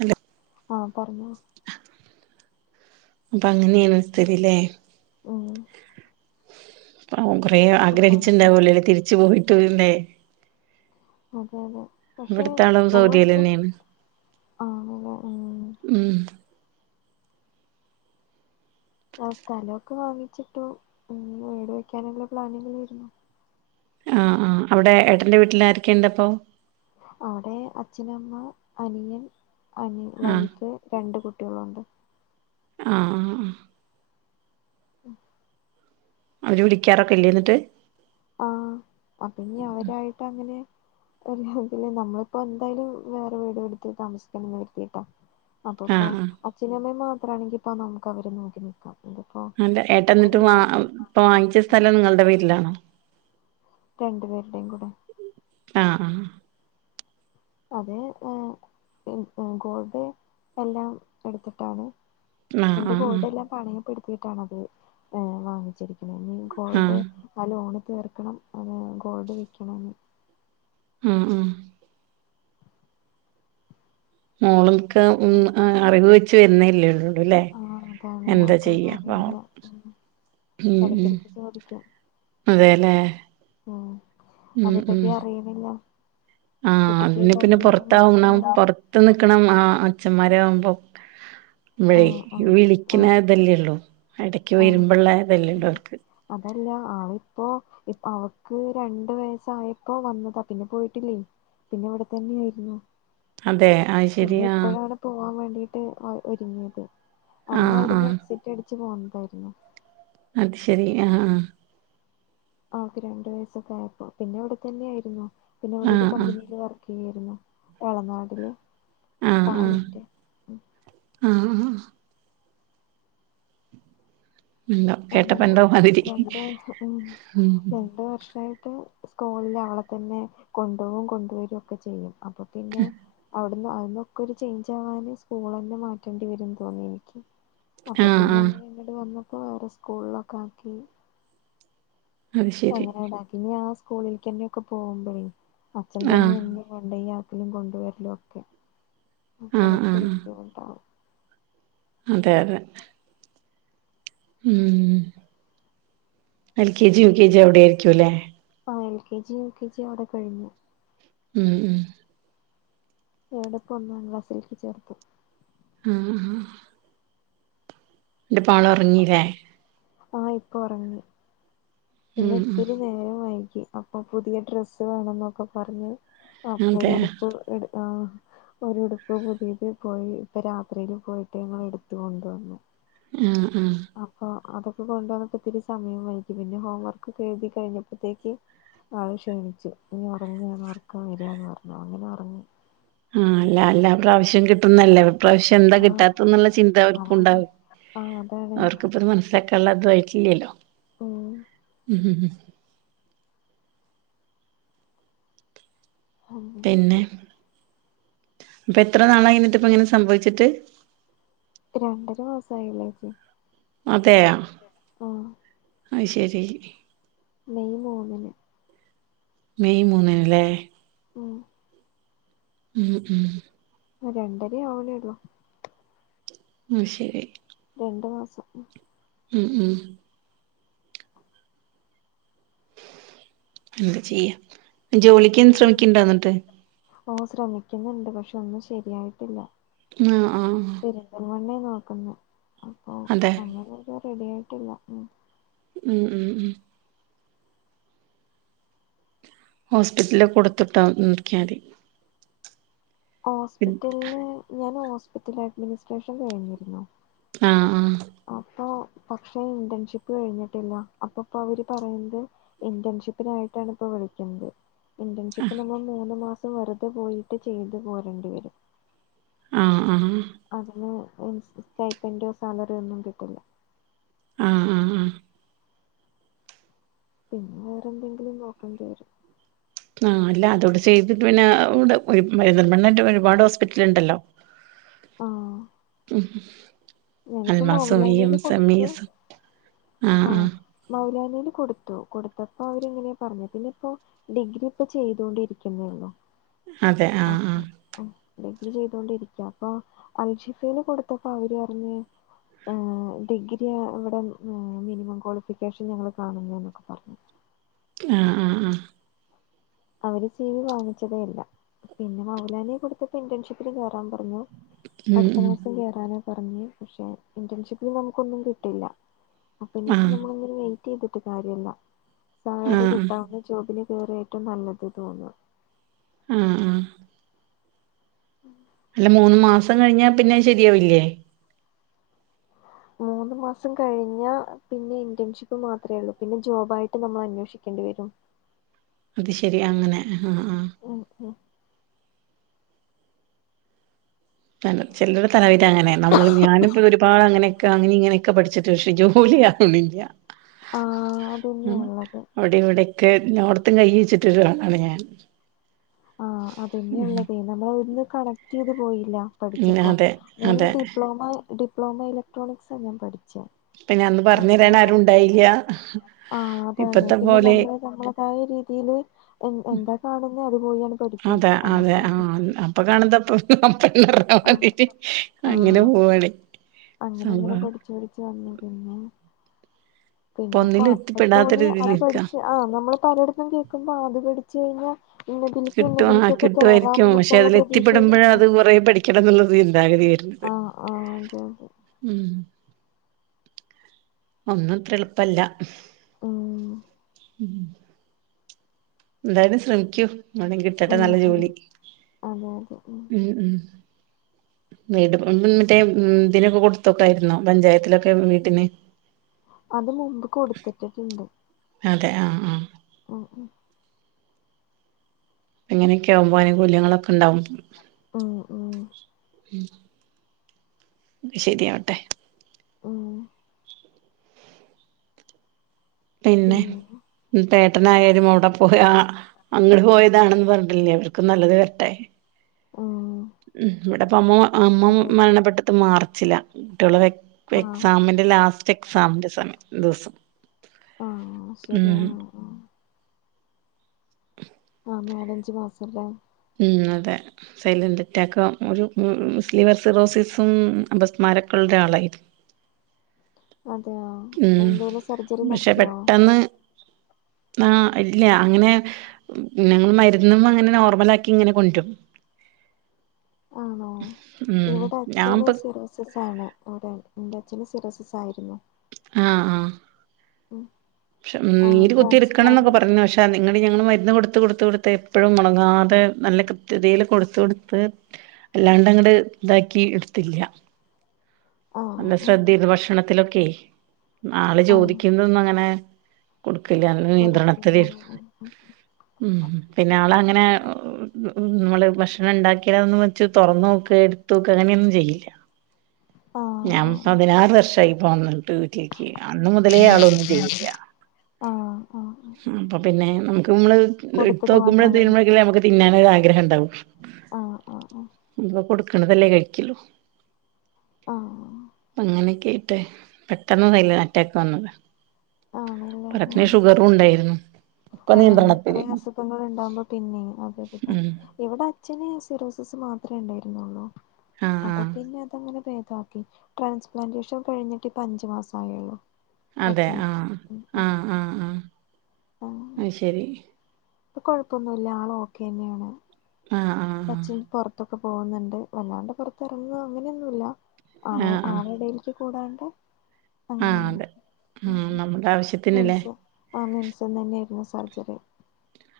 Hello ആഹ് പറഞ്ഞോ അപ്പം അങ്ങനെയാണ് സ്ഥിതില്ലേ ഓ പാവം കോറേ അപ്പ അങ്ങനെ ആഗ്രഹിച്ചിണ്ടാവല്ലോലെ തിരിച്ചു പോയിട്ട് വേണ്ടേ അതെ അതെ പക്ഷെ ഇവിടത്തെ ആളും നമ്മൾ സൗദിയിൽ ഒട്ടും തന്നെയാണ് ആ ആഹ് മ് ഉം ആ സ്ഥലമൊക്കെ വാങ്ങിച്ചിട്ടും വീട് വെക്കാനുള്ള പ്ലാനിങ്ങിലായിരുന്നു ആഹ് ആഹ് അവിടെ ഏട്ടന്റെ വീട്ടിൽ ആരൊക്കെണ്ട് അപ്പോ അവിടെ അച്ഛൻ അമ്മ അനിയൻ അനി ആഹ് വൈഫ് രണ്ട് കുട്ടികളുണ്ട് ആഹ് ആഹ് ഉം അവര് വിളിക്കാറൊക്കെ ഇല്ലേ എന്നിട്ട് ആഹ് പിന്നെ അവരായിട്ട് അങ്ങനെ അതില്ലേ നമ്മളിപ്പോ എന്തായാലും വേറെ വീട് എടുത്തി താമസിക്കണന്ന് കരുത്തീട്ടാ അപ്പ ആഹ് ഇപ്പോ ആഹ് അച്ഛനും അമ്മയും മാത്രമാണെങ്കി ഇപ്പ നമുക്ക് അവരെ നോക്കി നിക്കാ അല്ല ഏട്ടന്നിട്ട് വാ ഇപ്പൊ വാങ്ങിച്ച സ്ഥലം നിങ്ങൾടെ പേരിലാണോ രണ്ടു പേരുടെേയും കൂടെ ആഹ് ആഹ് അത് ഗോൾഡ് എല്ലാം എടുത്തിട്ടാണ് ആഹ് എന്റെ ആഹ് ഗോൾഡ് എല്ലാം പണയപ്പെടുത്തിയിട്ടാണ് അത് ഏ വാങ്ങിച്ചിരിക്കുന്നത് ഇനി ആഹ് ഗോൾഡ് ആഹ് ആ ലോണ് തീർക്കണം ആ ഗോൾഡ് വിക്കണം ഉം ഉം മോളൊക്കെ അറിവ് വെച്ച് വരുന്നേല്ലേള്ളൂ ആഹ് അതാണ് അവക്കൊന്നും പാവം അറിയില്ല ഉം ഉം എടക്കിടക്ക് ചോദിക്കും അതെല്ലേ ഉം ഉം അതേ ഉം പറ്റി അറിയുന്നില്ലോ ആഹ് അ പിന്നെ പുറത്താവണം പുറത്ത് നിക്കണം ആ അച്ഛന്മാരാ ആവകുമ്പോ മമ്മളേ ആഹ് ആഹ് വിളിക്കുന്ന ആഹ് ഇതല്ലേ ഉള്ളു ഇടക്ക് ആഹ് വരുമ്പോള്ള അതല്ലേ ഉണ്ടോ അവർക്ക് അതല്ല ആ ഇപ്പോ ഇപ്പ അവക്ക് രണ്ട വയസായപ്പോ വന്നതാ പിന്നെ പോയിട്ടില്ലേ പിന്നെ ഇവിടെ തന്നെ ആയിരുന്നു അതെ ആ പിന്നെ ഇപ്പോഴാണ് പോവാൻ വേണ്ടീട്ട് ഒരുങ്ങിയത് അന്ന് ആഹ് അവിടുന്ന് ആഹ് എക്സിറ്റ് അടിച്ച് പോന്നതായിരുന്നു അത് ശരി ആഹ് അവക്ക് രണ്ടു വയസൊക്ക ആയപ്പോ പിന്നെ ഇവിടെത്തന്നെ ആയിന്നു പിന്നെ ഇവിടെ ഒരു ആഹ് ആഹ് കമ്പനിൽ വർക്ക് ചെയ്യായിരുന്നു എളനാടിലെ ആഹ് ആഹ് പാലിന്റെ ഉം. ആഹ് ആഹ് ആഹ് എന്തോ കേട്ടപ്പ അങ്ങനെ എന്തോ മാതിരി രണ്ട് ഉം ഉം രണ്ട് വർഷമായിട്ട് സ്കൂളിൽ അവളെ തന്നെ കൊണ്ടുപോകും കൊണ്ടുവരിയും ഒക്കെ ചെയ്യും അപ്പൊ പിന്നെ വി അന്നൊക്കെ ഒരു ചേഞ്ച് ആവാന് സ്കൂൾ തന്നെ മാറ്റേണ്ടിവരുന്ന് തോന്നി എനിക്ക് അപ്പൊ ആഹ് പിന്നെ ആഹ് അങ്ങനെ എങ്ങോട്ട് വന്നപ്പോ വേറെ സ്കൂളിലൊക്കെ ആക്കി അത് ശരി അങ്ങനെടാക്ക ഇനി ആ സ്കൂളിലക്ക്ന്നെൊക്കെ പോകുമ്പോഴേ അച്ഛൻ തന്നെ ആഹ് എന്ത പോണ്ട എലും കൊണ്ടുവരലും ഒക്കെ ആഹ് ആഹ് പുറക്കൊരു ആഹ് ബുദ്ധിമുണ്ടാാവും അതെ അതെ ഉം L K G U K G അവിടെ ആയിരിക്കും അല്ലേ ആഹ് L K G U K G അവിടെ കഴിഞ്ഞു ഉം ഉം എവിടപ്പ ഒന്നാം ക്ലാസിലേക്ക് ചേർത്തു ആഹ് എന്റെ പാള് ഉറങ്ങില്ലേ പാള് ഇപ്പൊ ഉറങ്ങി പിന്നെ ഉം ഒത്തിരി ഉം നേരെ വൈകി അപ്പൊ പുതിയ ഡ്രസ്സ് വേണം എന്നൊക്കെ പറഞ്ഞ് അതെ അപ്പരു ഉടുപ്പ് എ ആഹ് ഒരുടുപ്പ് പുതിയത് പോയി ഇപ്പ രാത്രില് പോയിട്ട് ഞങ്ങൾ എടുത്ത് കൊണ്ടുവന്നു ആഹ് ആഹ് അപ്പൊ അതൊക്കെ കൊണ്ടുവന്നപ്പോ ഒത്തിരി സമയംമായിരിക്കും പിന്നെ ഹോം വർക്കൊക്കെ എഴുതി കഴിഞ്ഞപ്പോഴത്തേക്ക് ആള് ക്ഷീണിച്ചു ഇനി ഒറങ്ങാണ് ഒറക്കം വരാന്ന് പറഞ്ഞു അങ്ങനെ ഒറങ്ങി ആഹ് അല്ല അല്ലാ പ്രാവശ്യം കിട്ടുന്നല്ലേ ഇപ്രാവശ്യം കന്താ ആഹ് കിട്ടാത്തന്നുള്ള ചിന്ത അതാണ് അവർക്കുണ്ടാവും ആഹ് അതാണ് അവർക്കിപ്പത് മനസ്സിലാക്ക കള്ളോ [unintelligible] ഓഹ് ഉം ഉം അന്തനിക്കെ പ്പൊ എത്ര നാളായി ന്ന്ട്ട്പ്പങ്ങനെ സംഭവിച്ചിട്ട് രണ്ടര മാസ ആയില്ല ച്ചി അതെയ ആഹ് ആഹ് ശരി മെയ് മൂന്നിന് മെയ് മൂന്നിന് ലേ ഉം ഉം ഉം രണ്ടര ആവ്ണള്ളോ ഉം ശരി രണ്ട് മാസം ഉം ഉം എന്താ ചെയ്യ ജോലിക്കും ശ്രമിക്ക്ണ്ടന്നിട്ട് ഓഹ് ശ്രമിക്കുന്നുണ്ട് പക്ഷെ ഒന്നും ശരിയായിട്ടില്ല ആഹ് ആഹ് പെരുന്തൽമണ്ണേ നോക്കുന്നെ അപ്പൊ അതെ [unintelligible] റെഡി ആയിട്ടില്ല ഉം ഉം ഉം ഹോസ്പിറ്റലിൽ കൊടുത്തിട്ടാ [unintelligible] ക്കാൽ മതി ഹോസ്പിറ്റലില് ഞാൻ ഹോസ്പിറ്റൽ അഡ്മിനിസ്ട്രേഷൻ കഴിഞ്ഞിരുന്നു ആഹ് ആഹ് അപ്പൊ പക്ഷെ ഇന്റേൺഷിപ്പ് കഴിഞ്ഞിട്ടില്ല അപ്പൊപ്പ അവര് പറയുമ്പോ ഇന്റേൺഷിപ്പിനായിട്ടാണ് ഇപ്പൊ വിളിക്കുന്നത് ഇന്റേൺഷിപ്പ് നമ്മൾ മൂന്ന് മാസം വെറുതെ പോയിട്ട് ചെയ്തു പോരേണ്ടി വരും ആഹ് ആഹ് അതിന് [unintelligible] സ്റ്റയ്പ്പൻ്റൊ സാലറി ഒന്നും കിട്ടില്ല ആഹ് ആഹ് ആഹ് പിന്നെ വേറെ എന്തെങ്കിലും നോക്കേണ്ടി വരും ആഹ് അല്ല അതൂടെ ചെയ്തിട്ട് പിന്നെ അവ്ടെ പോയി പെരിന്തൽമണ്ണറ്റം ഒരുപാട് ഹോ സ്പിറ്റല്ണ്ടല്ലോ ആഹ് ഞാനിപ്പോ അൽമാസമിയും മൗലാനീല് കൊടുത്തു സമീസും ആഹ് ആഹ് മൗലാനീല് കൊടുത്തു കൊടുത്തപ്പോ അവര്ങ്ങനെയാ പറഞ്ഞെ പിന്നെ ഇപ്പോ ഡിഗ്രി ഇപ്പൊ ചെയ്‌തോണ്ടിരിക്കുന്നുള്ളൂ അതെ ആഹ് അപ്പൊ ആഹ് ഉം അല്ലെങ്കിൽ ചെയ്തോണ്ടിരിക്കാ അപ്പൊ അൽഷിഫേന് കൊടുത്തപ്പോ അവര് പർഞ്ഞേ ഏഹ് ഡിഗ്രിയ ഇവിടെ മിനിമം ക്വാളിഫിക്കേഷൻ ഞങ്ങള് കാണുന്നുന്നൊക്കെ പറഞ്ഞു ആഹ് ആഹ് ആഹ് അവര് സീവി വാങ്ങിച്ചതേ ഇല്ല പിന്നെ മൗലാനി കൊടുത്തപ്പോ ഇന്റേൺഷിപ്പില് കേറാൻ പറഞ്ഞു ഉം അട്ത്ത ഉം മാസം കേറാനാ പറഞ്ഞ് പക്ഷെ ഇന്റൺഷിപ്പില് നമുക്കൊന്നും കിട്ടില്ല അപ്പൊ ഇനിയിപ്പ ആഹ് ഞമ്മള്ങ്ങനെ വെെറ്റീത്ട്ട് കാര്യല്ല സാലറി ആഹ് കിട്ടാവുന്ന ജോബില് കേറി റ്റവും നല്ലത് തോന്നാ ആഹ് ആഹ് ഉം ഇല്ല മൂന്ന് മാസം കഴിഞ്ഞാ പിന്നെ ശരിയാവില്ലേ മൂന്ന് മാസം കഴിഞ്ഞാ പിന്നെ ഇന്റൺഷിപ്പ് മാത്രേ ഒള്ളൂ പിന്നെ ജോബ് ആയിട്ട് നമ്മൾ അന്വേഷിക്കേണ്ടിവെരും അത് ശെരി അങ്ങനെ ഇഹ് ഹ ആഹ് ഓ ഓ താണ്ടം ചില്ലറ സഹായായ്റ്റ് അങ്ങനെ നമ്മള് ഞാനും ഇപ്പൊ ഒരുപാട് അങ്ങനെക്കെ അങ്ങനിം ഇങ്ങനെയെക്കെ പഠിച് ചിട്ട് പക്ഷെ ജോലി ആവണ്ല്യ ആഹ് അതന്നെയാ ഉം ഉള്ളത് [unintelligible] ലിവ്ടെക്കെ നോട്ത്തും കയ്യുയ്ചിട്ട്ട്ട് വാണാണ് ഞാൻ ആഹ് അതെന്നെള്ളതേ നമ്മള് ഒന്നുംകണക്ടീത് പോയില്ല ഉം പഠിച്ചപ്പോ അതെ മൂന്നിൽ അതെ ഡിപ്ലോമ ഡിപ്ലോമ ഇലക്ട്രോണിക്സാ ഞാൻ പഠിച്ചേ പിന്നെ അന്ന് അപ്പൊ പർഞ്ഞരാനും ആരും ഉണ്ടായില്യ ഇഹ് ഇപ്പത്തെ പോലെ പായൊരീതിയിയില് ഒൻ ഒന്താ കാണ്ന്നേ അത് പോലെയാണ് പഠിക്കും അങ്ങ് ഒച്ചിം അനക്കും ഉം ഇപ്പ കാണ്ന്നതാ പ്രശ്നം [unintelligible] അങ്ങനെ ആഹ് പോവാണേ അങ്ങനെ അങ്ങനെ പഠിച്ചു പഠിച്ചു വന്നു പിന്നെ ഇപ്പൊ പിന്നെപ്പൊ ഒന്നിലും എത്തിപ്പെടാത്ത അപ്പത്തോന്നി അത് രീതിയിലിരിക്കാ പഠിച്ച് ആഹ് നമ്മള് പലയിടത്തും കേക്കുമ്പോ അത് പഠിച്ച് കഴിഞ്ഞാ പിന്നെ പിന്നെ കിട്ടും ആ ഇക്ക്തോന്നാഇതിൽകൊക്കെ കേറാം കിട്ടുമായിരിക്കും എന്നൊക്കെയുള്ള പ്രതീക്ഷയില് [unintelligible] ചില ചില ചിന്താഗതി വെര്നത് ആ ആ അതെ അതെ ഉം ഒന്നും ഇത്ര എള്പ്പല്ല ഉം ഉം ഉം എന്തായാലും ശ്രമിക്കൂ ഇന്നാലും കിട്ടട്ടെ ഉം നല്ല ഉം ജോലി അതെ അതെ ഉം ഉം വീട് പണ് മറ്റേ ഉം ഇതിനൊക്കെ കൊടുത്തോക്കായ്രുന്നോ പഞ്ചായത്തിലൊക്കെ വീട്ടിന് [unintelligible] അത് മുമ്പ് കൊട്ത്ത്ട്ട്ണ്ട് അതെ ആഹ് ആഹ് ആഹ് ഉം അങ്ങനെയെക്ക ആവുമ്പൊ അനുകൂല്യങ്ങളൊക്കെ ഇണ്ടവും ഉം ഉം ഉം ശെരിയാവട്ടെ ഉം പിന്നെ ഇഞ്ഞ്പ്പ ഏട്ടനായാലും മൊ അവ്ടെ പോയാ അങ്ങട് പോയതാണെന്ന് പറഞ്ഞ്ട്ല്യ അവർക്കും നല്ലത് വെര്ട്ടെ ഉം ഉം ഇവടെപ്പാെ അമ്മ അമ്മ മ അതെ അതെ മരണപ്പെട്ടത് മാർച്ചിലാ കുട്ടിയോള് വെക് ഇപ്പ ആ എക്സാമിന്റെ ലാസ്റ്റ് എക്സാമിന്റെ സമയം ദിവസം ആഹ് ഉം ശെരിയാണ് ആഹ് ആഹ് നാലഞ്ച് മാസംലെ ഉം അതെ സൈലൻറ് അറ്റാക്കാ മൊരു മ് മുസ്ലീവർസിറോസിസും ഉം അപസ്മാരൊക്കൾ രാളായിരുന്നു അതെയോ ഉം എന്തേലും സർജറി ബക്ഷെ നടത്തിയോ പെട്ടെന്ന് നാ ഇല്യ അങ്ങനെ ഞങ്ങള് മര്ന്ന്മ്മെ ഇങ്ങനെ നോർമലാക്കി ഇങ്ങനെ കൊൻടും ആണോ ഇവ്ടെ അച്ഛന് സിറോസിസ് ആണ് അതെ ഇൻ്റഅച്ഛന് സിറാേസിസ് ആയിരുന്നു ആഹ് ആഹ് ഉം പക്ഷെ ഉം ആ നീര് കുത്തിയെടുക്കണം എന്ന്ക്ക പറഞ്ഞ ട്രാൻസ്പ്ലാന്റേഷൻ പക്ഷേ ട്ട നിങ്ങള് ഞങ്ങള് മരുന്ന് കൊട്ത്ത് കൊടുത്ത് കൊടുത്ത് എപ്പഴും മുടങ്ങാതെ നല്ല കൃത്യതയിൽ കൊടുത്ത് കൊടുത്ത് ല്ലാണ്ട് അങ്ങട് ഇതാക്കി ഇട്ത്തില്ല ആ അല്ല ആ ശ്രദ്ധന്ന് ഭക്ഷണത്തിലൊക്കെ ആള് ആ ചോദിക്കുന്നൊന്നങ്ങനെ കൊടുക്കില്ല [unintelligible] നിയന്ത്രണത്തില് കൊടുക്കില്ലല്ലേ ഉം പിന്നെ ആള് അങ്ങനെ നമ്മള് ഭക്ഷണം ഇണ്ടാക്കിലാന്നൊന്നും പർ ച്ച് തൊറന്നോക്കേ ഇട്ത്തോക്കേ അങ്ങനെയൊന്നും ചെയ്യില്ല ആ ഞാൻ ആ പതിനാറ് വർഷായിപ്പോ വന്നിട്ട് വീട്ടിലേക്ക് അന്ന് മുതലേ ആളൊന്നും ചെയ്യില്ല ആ ആ അപ്പൊ പിന്നെ നമുക്ക് നമ്മള് ഇട്ത്ത് കൊടുത്തത് മാത്രം നോക്കുമ്പോഴും കഴിക്കും തിരുമ്പോഴേക്കല്ലേ നമുക്ക് തിന്നാനൊരാഗ്രഹം ഇണ്ടാവു ആ ആ ആ ഇപ്പോ കൊട്ക്ക്ണതല്ലേ കഴിക്കല് ആഹ് പ്പ അങ്ങനെയൊക്കായിട്ട് പെട്ടെന്ന് സയില ആറ്റാക് വന്നതാ പിന്നെ ഷുഗറും ഇണ്ടായിരുന്നു ആഹ് അല്ലേ ഇത്രേ അസുഖങ്ങൾ ഇണ്ടാവുമ്പോ പിന്നെ അതൊരുതാ ഉം ഇവിടെ അച്ഛന് സിറോസിസ് മാത്രേ ഇണ്ടായിരുന്നൊള്ളൂ ആഹ് അപ്പൊ ആഹ് പിന്നെ അതങ്ങനെ ഭേദമാക്കി ട്രാൻസ്പ്ലാന്റേഷൻ കഴിഞ്ഞിട്ട് ഇപ്പൊ അഞ്ച് മാസായൊള്ളു അതെ ആഹ് ആഹ് ആഹ് ആഹ് അയ്ശരി പ്പ കൊഴപ്പൊന്നുല്ല ആള് ഓക്കെന്നെയാണ് ആഹ് ആഹ് പ്പ അച്ഛൻ ആഹ് പൊറത്തൊക്കെ പോകുന്നുണ്ട് വല്ലാണ്ട് പൊറത്ത് എറങ്ങൊ അങ്ങനെയൊന്നുല്ല ആ ആളെടേക്ക് കൂടാണ്ട് ആഹ് ആഹ് അങ്ങനെ ആഹ് അങ്ങനെ അതെ ഉം ആഹ് ഉം നമ്മുടെ ആവശ്യത്തിനില്ലേ മിംസ് ആ മിംസം തന്നെയായിയിരുന്നു സർജറി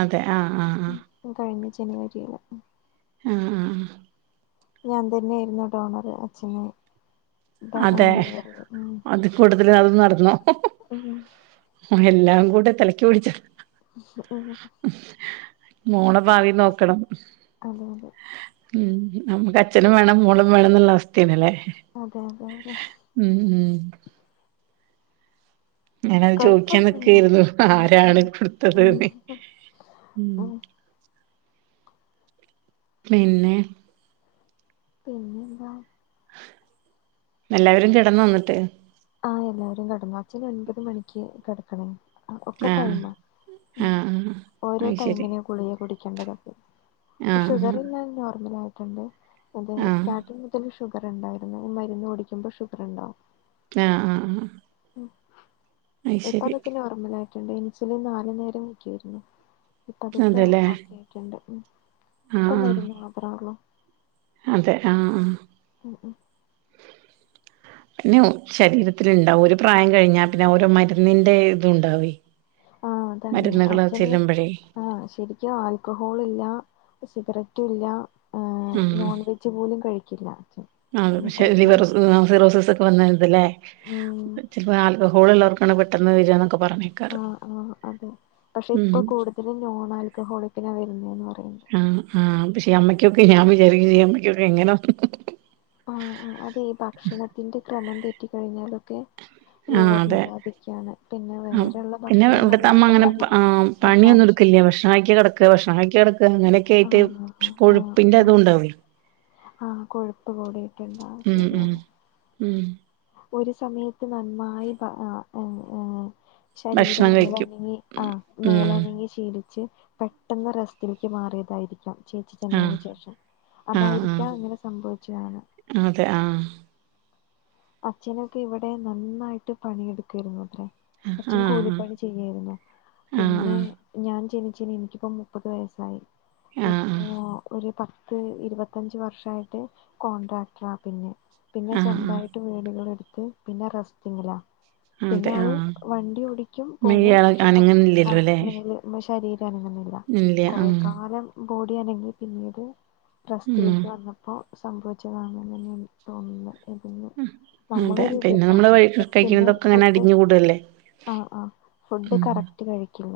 അതെ ആഹ് ആഹ് ഉം ആഹ് ഈ കഴിഞ്ഞ ജനുവരിയില് ആഹ് ആഹ് ഞാൻ തന്നെ ആയിരുന്നു ഡോണർ അച്ഛന് ഡോ അതെ ലിവർ ഉം അത് കൂടുതൽ അത് നടന്നു ഉം എല്ലാം കൂടെ തലക്ക് പിടിച്ച ഉം മോളെ ഭാവി നോക്കണം അതെ അതെ ഉം നമ്മക്ക് അച്ഛനും വേണം മോളും വേണോന്നുള്ള അവസ്ഥയാണ്ല്ലേ അതെ അതെ അതെ ഉം ഉം ഞാന അത് ചോയിക്കാൻ കൊഴപ്പൊന്നുല്ല നിക്കേരുന്നു ഉം ഉം ആരാണ് കൊടുത്തത് ഉം ന്ന് ഉം പിന്നെ പിന്നെന്താ എല്ലാവരും കിടന്നോ എന്നിട്ട് ആഹ് എല്ലാവരും കെടന്നു അച്ഛന് ഒൻപത് മണിക്ക് കെട്ക്കണേ. ആ ഒക്കെ ആഹ് ടൈമാ ഉം ആഹ് ആഹ് ഓരോ അത് ശരി ടൈമിന് ഗുളിക കുടിക്കേണ്ടതുണ്ട് ഇപ്പൊ ആഹ് ഷുഗറെല്ലാം നോർമൽ ആയിട്ടുണ്ട് അതെ ആഹ് സ്റ്റാർട്ടിങ്ങിൽ തന്നെ ഷുഗർ ഇണ്ടായിരുന്നു മരുന്ന് കുടിക്കുമ്പോൾ ഷുഗറ്ണ്ടാവും ആഹ് ആഹ് ആഹ് ഉം അത് ഇപ്പ ശരി അതൊക്കെ നോർമൽ ആയിട്ടുണ്ട് ഇൻസുലിൻ നാല്നേരം വെക്കുവായിരുന്നു ഇപ്പം അതൊക്കെ അതെല്ലേ ഓക്കെ ആയിട്ടുണ്ട് ഇപ്പൊ ആഹ് മരുന്ന് മാത്രെ ഒള്ളു അതെ ആഹ് ആഹ് ഉം ഉം പിന്നെ ശരീരത്തില്ണ്ടാവു ഒരു പ്രായം കഴിഞ്ഞാ പിന്നെ ഓരോ മരുന്നിന്റെ ഇതുണ്ടാവേ ആഹ് അതാണ് അഛന് ആഹ് ശരിക്കും ആൽക്കഹോളില്ല സിഗരറ്റുല്ലഏഹ് നോൺവെ ജ് പോലും കഴിക്കില്ല അച്ഛൻ ആഹ് പക്ഷെ എന്നിട്ടായിരുന്നു ലിവർ വന്നത് സ് സിറോസിസ് ഒക്കെ വന്നത് ല്ലേ ഉം ചെൽപ്പം ആൽക്കഹോൾ ഉള്ളോർക്കാണ് പെട്ടെന്ന് വെര എന്നൊക്കെ പറഞ്ഞ് [unintelligible] ആഹ് ആഹ് അതെ പക്ഷെ ഇപ്പൊ കൂടുതലും നോൺ ആൽക്കഹോളിക്കിനാ വരുന്നേന്ന് പറയുന്നു ആഹ് ആഹ് പക്ഷേ അമ്മക്കൊക്കെ ഞാൻ വിചാരിക്കും ഈ അമ്മക്കൊക്കെ എങ്ങനെ ആഹ് ആഹ് അത് ഭക്ഷണത്തിന്റെ ക്രമം തെറ്റിക്കഴിഞ്ഞാലൊക്കെ ആഹ് ലിവറിനെ അതെ ബാധിക്കാണ് പിന്നെ ആഹ് വേറെ ഉള്ള പിന്നെ ഇവിടുത്തെ ഭക്ഷണങ്ങള്ലും അമ്മ അങ്ങനെ ഉണ്ടാവല്ലോ ആഹ് പണിയൊന്നും വിഷാംശം ഇട്ക്കൽല്ല ഭക്ഷണം കഴിക്ക കെടക്ക ഭക്ഷണം കഴിക്ക കെടക്ക അങ്ങനെ ക്കേയിട്ട് ആഹ് ആഹ് ആഹ് കൊഴുപ്പിന്റെ ആഹ് അതും ഉണ്ടാവില്ലെ ആഹ് കൊഴുപ്പ് കൂടിയിട്ടുണ്ടാവും ഉം ഉം ശരിയാണ് ഉം ഒരു സമയത്ത് നന്നായി ബ ആഹ് ആഹ് ആഹ് ശരീരം ഭക്ഷണം കഴിക്കും മേലനങ്ങി ഉം ആഹ് ഉം മേലനങ്ങി ശീലിച്ച് പെട്ടെന്ന് റെസ്റ്റിൽക്ക് മാറിയതായിരിക്കാം ചേച്ചി ആഹ് ചെന്നതിന് ശേഷം ആഹ് അതായിരിക്കാം ഇങ്ങനെ സംഭവച്ച് കാണ ആഹ് അതെ ആഹ് അച്ഛനൊക്കെ ഇവിടെ നന്നായിട്ട് പണിയെടുത്തിരുന്നുവത്രേ അച്ഛൻ ആഹ് ആഹ് കൂലിപ്പണി ചെയ്യായിരുന്നു ആഹ് ആഹ് പിന്നെ ഞാൻ ജനിച്ച് ഇനിക്കിപ്പോ മുപ്പത് വയസ്സായി ആഹ് ഇപ്പൊ ഒരു പ ത്ത് ഇരുപത്തഞ്ച് വർഷായിട്ട് കോൺട്രാക്ടറാ പിന്നെ പിന്നെ ആഹ് സ്വന്തായി വീടുകള്ട്ത്ത് പിന്നെ റസ്റ്റിങ്ങ്ലേ. ആഹ് പിന്നെ അതെ ആള് ആഹ് വണ്ടി ഓടിക്കും പോകും ഇയാള് പക്ഷെ പ അനങ്ങുന്നില്ലല്ലോ ആഹ് അല്ലേ മൈല്.. നമ്മെ ശരീരം അനങ്ങുന്നില്ല. ഇല്ല കൊറെ ആഹ് കാലം ബോഡിയനങ്ങി പിന്നീട് ഉം റസ്റ്റിലേക്ക് വന്നപ്പോ സംഭവിച്ചതാണെന്ന് തന്നെ എനിക്ക് തോന്നുന്നത് ഇതിന്നു അതെ നമ്മളെരുത് പിന്നെ ട്ടോ നമ്മള് കഴി- പിന്നെ കഴിക്കുന്നതൊക്കെ ഇങ്ങനെ ഫുഡ് അടിഞ്ഞു കൂടല്ലേ ആഹ് ആഹ് ഫുഡ് കറക്റ്റ് കഴിക്കില്ല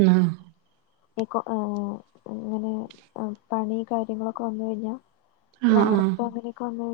ന്നാ ഇക്കൊ ഹ് ഇങ്ങനെ പണി കാര്യങ്ങളൊക്കെ വന്ന് കഴിഞ്ഞാ ആഹ് ആഹ് വാർപ്പ് അങ്ങനെയൊക്കെ വന്ന് കൈ